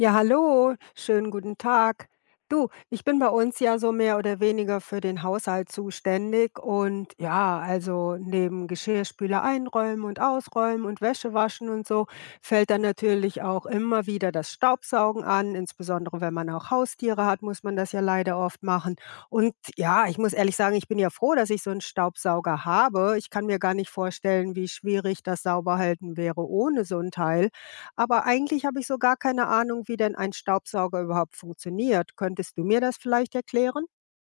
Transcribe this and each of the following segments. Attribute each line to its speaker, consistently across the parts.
Speaker 1: Ja, hallo, schönen guten Tag. Du, ich bin bei uns ja so mehr oder weniger für den Haushalt zuständig und ja, also neben Geschirrspüler einräumen und ausräumen und Wäsche waschen und so fällt dann natürlich auch immer wieder das Staubsaugen an. Insbesondere wenn man auch Haustiere hat, muss man das ja leider oft machen. Und ja, ich muss ehrlich sagen, ich bin ja froh, dass ich so einen Staubsauger habe. Ich kann mir gar nicht vorstellen, wie schwierig das Sauberhalten wäre ohne so ein Teil. Aber eigentlich habe ich so gar keine Ahnung, wie denn ein Staubsauger überhaupt funktioniert. Könntest du mir das vielleicht erklären?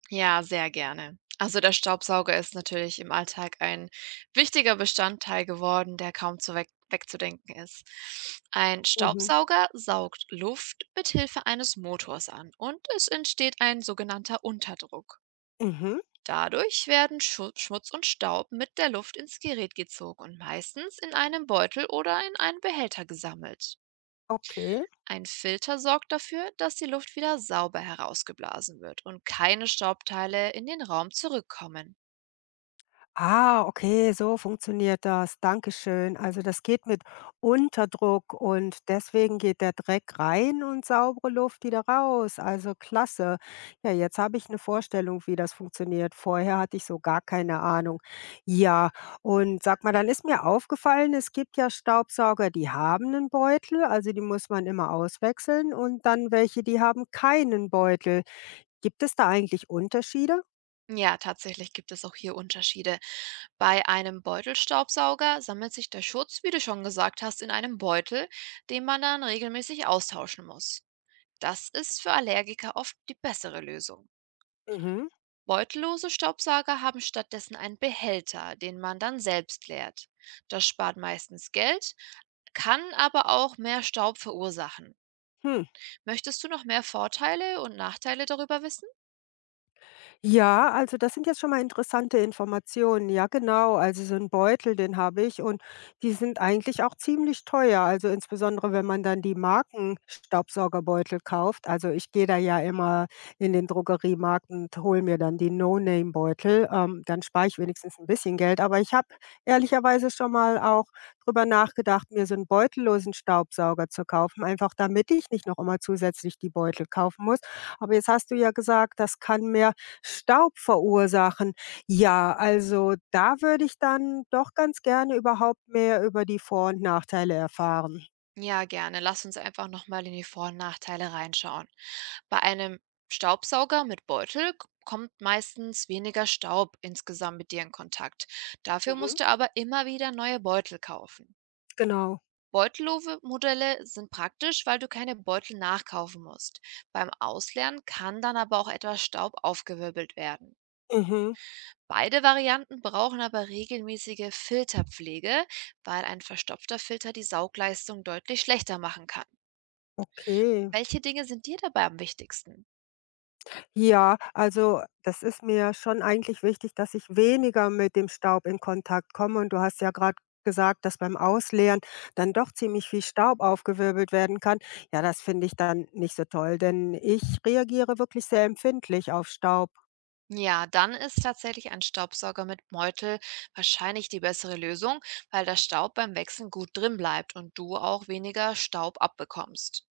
Speaker 2: Ja, sehr gerne. Also der Staubsauger ist natürlich im Alltag ein wichtiger Bestandteil geworden, der kaum zu weg wegzudenken ist. Ein
Speaker 1: Mhm.
Speaker 2: Staubsauger saugt Luft mit Hilfe eines Motors an und es entsteht ein sogenannter Unterdruck.
Speaker 1: Mhm.
Speaker 2: Dadurch werden Schu Schmutz und Staub mit der Luft ins Gerät gezogen und meistens in einem Beutel oder in einen Behälter gesammelt.
Speaker 1: Okay.
Speaker 2: Ein Filter sorgt dafür, dass die Luft wieder sauber herausgeblasen wird und keine Staubteile in den Raum zurückkommen.
Speaker 1: Ah, okay, so funktioniert das. Dankeschön. Also das geht mit Unterdruck und deswegen geht der Dreck rein und saubere Luft wieder raus. Also klasse. Ja, jetzt habe ich eine Vorstellung, wie das funktioniert. Vorher hatte ich so gar keine Ahnung. Ja, und sag mal, dann ist mir aufgefallen, es gibt ja Staubsauger, die haben einen Beutel, also die muss man immer auswechseln und dann welche, die haben keinen Beutel. Gibt es da eigentlich Unterschiede?
Speaker 2: Ja, tatsächlich gibt es auch hier Unterschiede. Bei einem Beutelstaubsauger sammelt sich der Schutz, wie du schon gesagt hast, in einem Beutel, den man dann regelmäßig austauschen muss. Das ist für Allergiker oft die bessere Lösung.
Speaker 1: Mhm.
Speaker 2: Beutellose Staubsauger haben stattdessen einen Behälter, den man dann selbst leert. Das spart meistens Geld, kann aber auch mehr Staub verursachen.
Speaker 1: Hm.
Speaker 2: Möchtest du noch mehr Vorteile und Nachteile darüber wissen?
Speaker 1: Ja, also das sind jetzt schon mal interessante Informationen. Ja, genau. Also so ein Beutel, den habe ich und die sind eigentlich auch ziemlich teuer. Also insbesondere, wenn man dann die Markenstaubsaugerbeutel kauft. Also ich gehe da ja immer in den Drogeriemarkt und hole mir dann die No-Name-Beutel. Dann spare ich wenigstens ein bisschen Geld. Aber ich habe ehrlicherweise schon mal auch drüber nachgedacht, mir so 'n beutellosen Staubsauger zu kaufen, einfach damit ich nicht noch immer zusätzlich die Beutel kaufen muss. Aber jetzt hast du ja gesagt, das kann mehr Staub verursachen. Ja, also da würde ich dann doch ganz gerne überhaupt mehr über die Vor und Nachteile erfahren.
Speaker 2: Ja, gerne. Lass uns einfach nochmal in die Vor- und Nachteile reinschauen. Bei einem Staubsauger mit Beutel kommt meistens weniger Staub insgesamt mit dir in Kontakt. Dafür
Speaker 1: Mhm.
Speaker 2: musst du aber immer wieder neue Beutel kaufen.
Speaker 1: Genau.
Speaker 2: Beutellose-Modelle sind praktisch, weil du keine Beutel nachkaufen musst. Beim Ausleeren kann dann aber auch etwas Staub aufgewirbelt werden.
Speaker 1: Mhm.
Speaker 2: Beide Varianten brauchen aber regelmäßige Filterpflege, weil ein verstopfter Filter die Saugleistung deutlich schlechter machen kann.
Speaker 1: Okay.
Speaker 2: Welche Dinge sind dir dabei am wichtigsten?
Speaker 1: Ja, also das ist mir schon eigentlich wichtig, dass ich weniger mit dem Staub in Kontakt komme. Und du hast ja gerade gesagt, dass beim Ausleeren dann doch ziemlich viel Staub aufgewirbelt werden kann. Ja, das finde ich dann nicht so toll, denn ich reagiere wirklich sehr empfindlich auf Staub.
Speaker 2: Ja, dann ist tatsächlich ein Staubsauger mit Beutel wahrscheinlich die bessere Lösung, weil der Staub beim Wechseln gut drin bleibt und du auch weniger Staub abbekommst.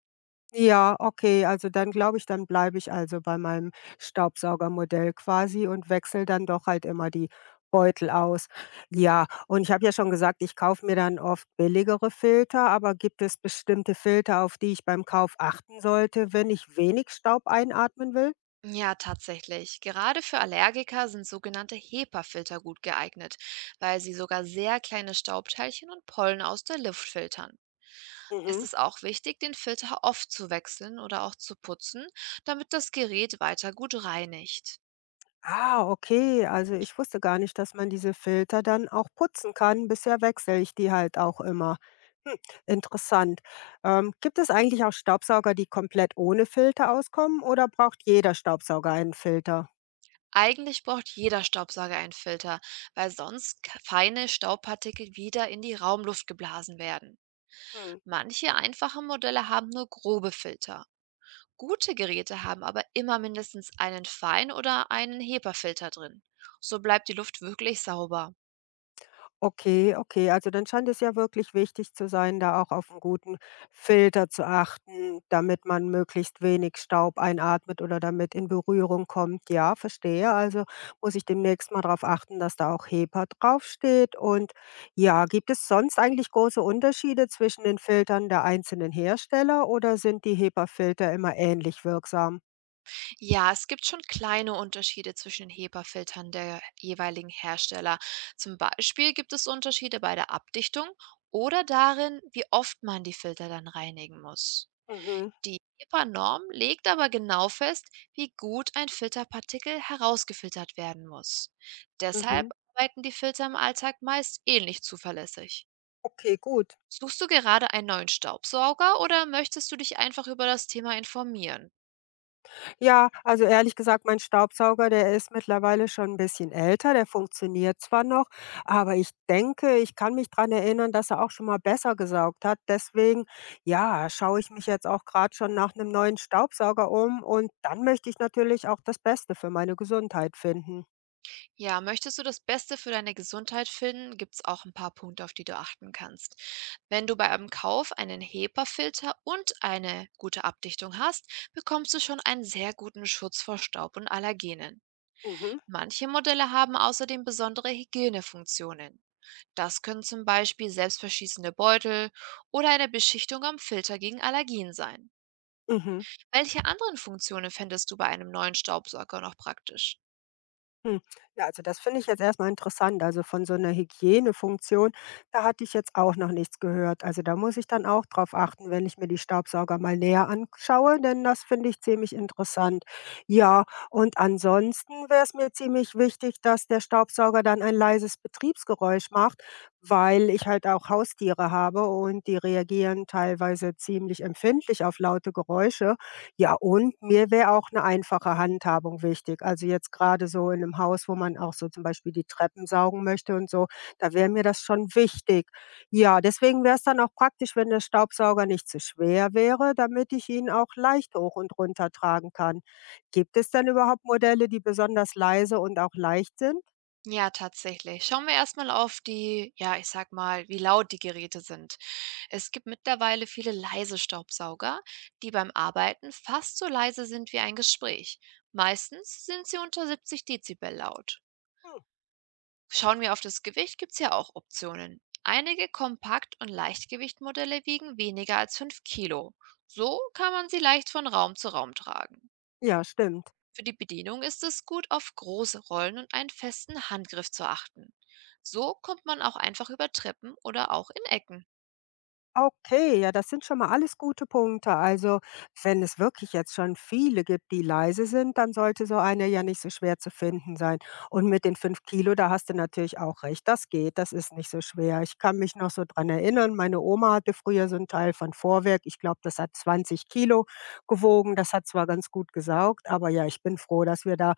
Speaker 1: Ja, okay, also dann glaube ich, dann bleibe ich also bei meinem Staubsaugermodell quasi und wechsle dann doch halt immer die Beutel aus. Ja, und ich habe ja schon gesagt, ich kaufe mir dann oft billigere Filter, aber gibt es bestimmte Filter, auf die ich beim Kauf achten sollte, wenn ich wenig Staub einatmen will?
Speaker 2: Ja, tatsächlich. Gerade für Allergiker sind sogenannte HEPA-Filter gut geeignet, weil sie sogar sehr kleine Staubteilchen und Pollen aus der Luft filtern. Es
Speaker 1: Mhm.
Speaker 2: ist auch wichtig, den Filter oft zu wechseln oder auch zu putzen, damit das Gerät weiter gut reinigt.
Speaker 1: Ah, okay. Also ich wusste gar nicht, dass man diese Filter dann auch putzen kann. Bisher wechsle ich die halt auch immer. Hm, interessant. Gibt es eigentlich auch Staubsauger, die komplett ohne Filter auskommen oder braucht jeder Staubsauger einen Filter?
Speaker 2: Eigentlich braucht jeder Staubsauger einen Filter, weil sonst feine Staubpartikel wieder in die Raumluft geblasen werden.
Speaker 1: Hm.
Speaker 2: Manche einfache Modelle haben nur grobe Filter. Gute Geräte haben aber immer mindestens einen Fein- oder einen HEPA-Filter drin. So bleibt die Luft wirklich sauber.
Speaker 1: Okay, okay, also dann scheint es ja wirklich wichtig zu sein, da auch auf einen guten Filter zu achten, damit man möglichst wenig Staub einatmet oder damit in Berührung kommt. Ja, verstehe. Also, muss ich demnächst mal darauf achten, dass da auch HEPA draufsteht. Und ja, gibt es sonst eigentlich große Unterschiede zwischen den Filtern der einzelnen Hersteller oder sind die HEPA-Filter immer ähnlich wirksam?
Speaker 2: Ja, es gibt schon kleine Unterschiede zwischen den HEPA-Filtern der jeweiligen Hersteller. Zum Beispiel gibt es Unterschiede bei der Abdichtung oder darin, wie oft man die Filter dann reinigen muss.
Speaker 1: Mhm,
Speaker 2: Die HEPA-Norm legt aber genau fest, wie gut ein Filterpartikel herausgefiltert werden muss. Deshalb
Speaker 1: mhm.
Speaker 2: arbeiten die Filter im Alltag meist ähnlich zuverlässig.
Speaker 1: Okay, gut.
Speaker 2: Suchst du gerade einen neuen Staubsauger oder möchtest du dich einfach über das Thema informieren?
Speaker 1: Ja, also ehrlich gesagt, mein Staubsauger, der ist mittlerweile schon ein bisschen älter. Der funktioniert zwar noch, aber ich denke, ich kann mich dran erinnern, dass er auch schon mal besser gesaugt hat. Deswegen, ja, schaue ich mich jetzt auch gerade schon nach einem neuen Staubsauger um und dann möchte ich natürlich auch das Beste für meine Gesundheit finden.
Speaker 2: Ja, möchtest du das Beste für deine Gesundheit finden, gibt es auch ein paar Punkte, auf die du achten kannst. Wenn du bei einem Kauf einen HEPA-Filter und eine gute Abdichtung hast, bekommst du schon einen sehr guten Schutz vor Staub und Allergenen.
Speaker 1: Mhm.
Speaker 2: Manche Modelle haben außerdem besondere Hygienefunktionen. Das können zum Beispiel selbstverschließende Beutel oder eine Beschichtung am Filter gegen Allergien sein.
Speaker 1: Mhm.
Speaker 2: Welche anderen Funktionen fändest du bei einem neuen Staubsauger noch praktisch?
Speaker 1: Hm. Ja, also das finde ich jetzt erstmal interessant. Also von so einer Hygienefunktion, da hatte ich jetzt auch noch nichts gehört. Also da muss ich dann auch drauf achten, wenn ich mir die Staubsauger mal näher anschaue, denn das finde ich ziemlich interessant. Ja, und ansonsten wäre es mir ziemlich wichtig, dass der Staubsauger dann ein leises Betriebsgeräusch macht, weil ich halt auch Haustiere habe und die reagieren teilweise ziemlich empfindlich auf laute Geräusche. Ja, und mir wäre auch eine einfache Handhabung wichtig. Also, jetzt gerade so in 'nem Haus, wo man auch so zum Beispiel die Treppen saugen möchte und so, da wäre mir das schon wichtig. Ja, deswegen wäre es dann auch praktisch, wenn der Staubsauger nicht zu schwer wäre, damit ich ihn auch leicht hoch und runter tragen kann. Gibt es denn überhaupt Modelle, die besonders leise und auch leicht sind?
Speaker 2: Ja, tatsächlich. Schauen wir erstmal auf die, ja, ich sag mal, wie laut die Geräte sind. Es gibt mittlerweile viele leise Staubsauger, die beim Arbeiten fast so leise sind wie ein Gespräch. Meistens sind sie unter 70 Dezibel laut. Schauen wir auf das Gewicht, gibt es ja auch Optionen. Einige Kompakt- und Leichtgewichtmodelle wiegen weniger als 5 Kilo. So kann man sie leicht von Raum zu Raum tragen.
Speaker 1: Ja, stimmt.
Speaker 2: Für die Bedienung ist es gut, auf große Rollen und einen festen Handgriff zu achten. So kommt man auch einfach über Treppen oder auch in Ecken.
Speaker 1: Okay, ja, das sind schon mal alles gute Punkte. Also, wenn es wirklich jetzt schon viele gibt, die leise sind, dann sollte so eine ja nicht so schwer zu finden sein. Und mit den 5 Kilo, da hast du natürlich auch recht. Das geht, das ist nicht so schwer. Ich kann mich noch so dran erinnern, meine Oma hatte früher so einen Teil von Vorwerk. Ich glaube, das hat 20 Kilo gewogen. Das hat zwar ganz gut gesaugt, aber ja, ich bin froh, dass wir da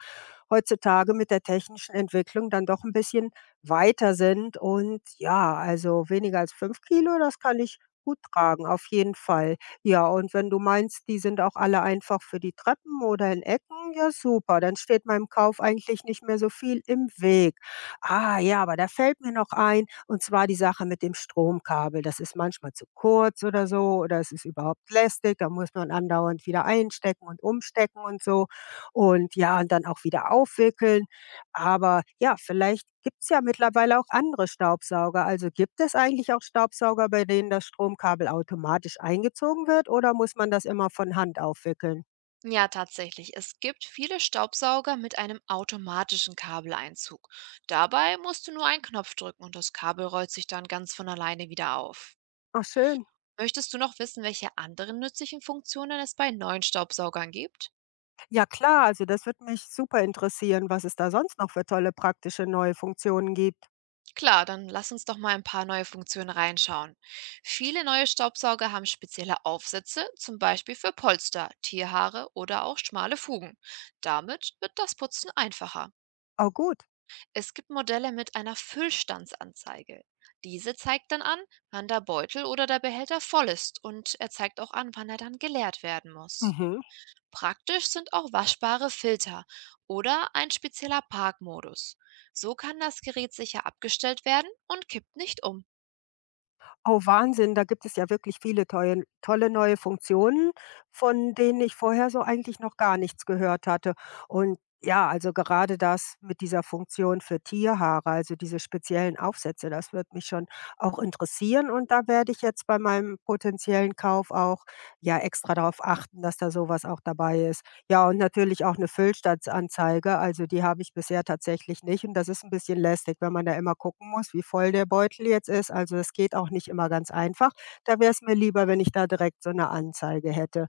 Speaker 1: heutzutage mit der technischen Entwicklung dann doch ein bisschen weiter sind. Und ja, also weniger als 5 Kilo, das kann ich Hut tragen, auf jeden Fall. Ja, und wenn du meinst, die sind auch alle einfach für die Treppen oder in Ecken, ja super, dann steht meinem Kauf eigentlich nicht mehr so viel im Weg. Ah ja, aber da fällt mir noch ein, und zwar die Sache mit dem Stromkabel. Das ist manchmal zu kurz oder so, oder es ist überhaupt lästig, da muss man andauernd wieder einstecken und umstecken und so. Und ja, und dann auch wieder aufwickeln. Aber ja, vielleicht gibt's ja mittlerweile auch andere Staubsauger. Also gibt es eigentlich auch Staubsauger, bei denen das Stromkabel automatisch eingezogen wird oder muss man das immer von Hand aufwickeln?
Speaker 2: Ja, tatsächlich. Es gibt viele Staubsauger mit einem automatischen Kabeleinzug. Dabei musst du nur einen Knopf drücken und das Kabel rollt sich dann ganz von alleine wieder auf.
Speaker 1: Ach schön.
Speaker 2: Möchtest du noch wissen, welche anderen nützlichen Funktionen es bei neuen Staubsaugern gibt?
Speaker 1: Ja klar, also das wird mich super interessieren, was es da sonst noch für tolle praktische neue Funktionen gibt.
Speaker 2: Klar, dann lass uns doch mal ein paar neue Funktionen reinschauen. Viele neue Staubsauger haben spezielle Aufsätze, zum Beispiel für Polster, Tierhaare oder auch schmale Fugen. Damit wird das Putzen einfacher.
Speaker 1: Oh gut.
Speaker 2: Es gibt Modelle mit einer Füllstandsanzeige. Diese zeigt dann an, wann der Beutel oder der Behälter voll ist und er zeigt auch an, wann er dann geleert werden muss.
Speaker 1: Mhm.
Speaker 2: Praktisch sind auch waschbare Filter oder ein spezieller Parkmodus. So kann das Gerät sicher abgestellt werden und kippt nicht um.
Speaker 1: Oh, Wahnsinn, da gibt es ja wirklich viele tolle tolle neue Funktionen, von denen ich vorher so eigentlich noch gar nichts gehört hatte. Und ja, also gerade das mit dieser Funktion für Tierhaare, also diese speziellen Aufsätze, das wird mich schon auch interessieren. Und da werde ich jetzt bei meinem potenziellen Kauf auch ja extra darauf achten, dass da sowas auch dabei ist. Ja, und natürlich auch eine Füllstandsanzeige, also die habe ich bisher tatsächlich nicht und das ist ein bisschen lästig, wenn man da immer gucken muss, wie voll der Beutel jetzt ist. Also, das geht auch nicht immer ganz einfach. Da wäre es mir lieber, wenn ich da direkt so eine Anzeige hätte.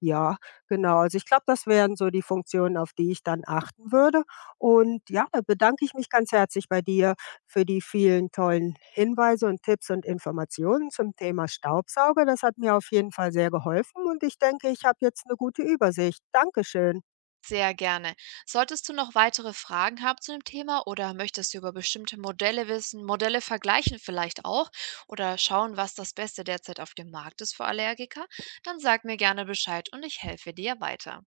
Speaker 1: Ja, genau. Also, ich glaube, das wären so die Funktionen, auf die ich dann achten würde und ja, da bedanke ich mich ganz herzlich bei dir für die vielen tollen Hinweise und Tipps und Informationen zum Thema Staubsauger. Das hat mir auf jeden Fall sehr geholfen und ich denke, ich habe jetzt eine gute Übersicht. Dankeschön.
Speaker 2: Sehr gerne. Solltest du noch weitere Fragen haben zu dem Thema oder möchtest du über bestimmte Modelle wissen, Modelle vergleichen vielleicht auch oder schauen, was das Beste derzeit auf dem Markt ist für Allergiker, dann sag mir gerne Bescheid und ich helfe dir weiter.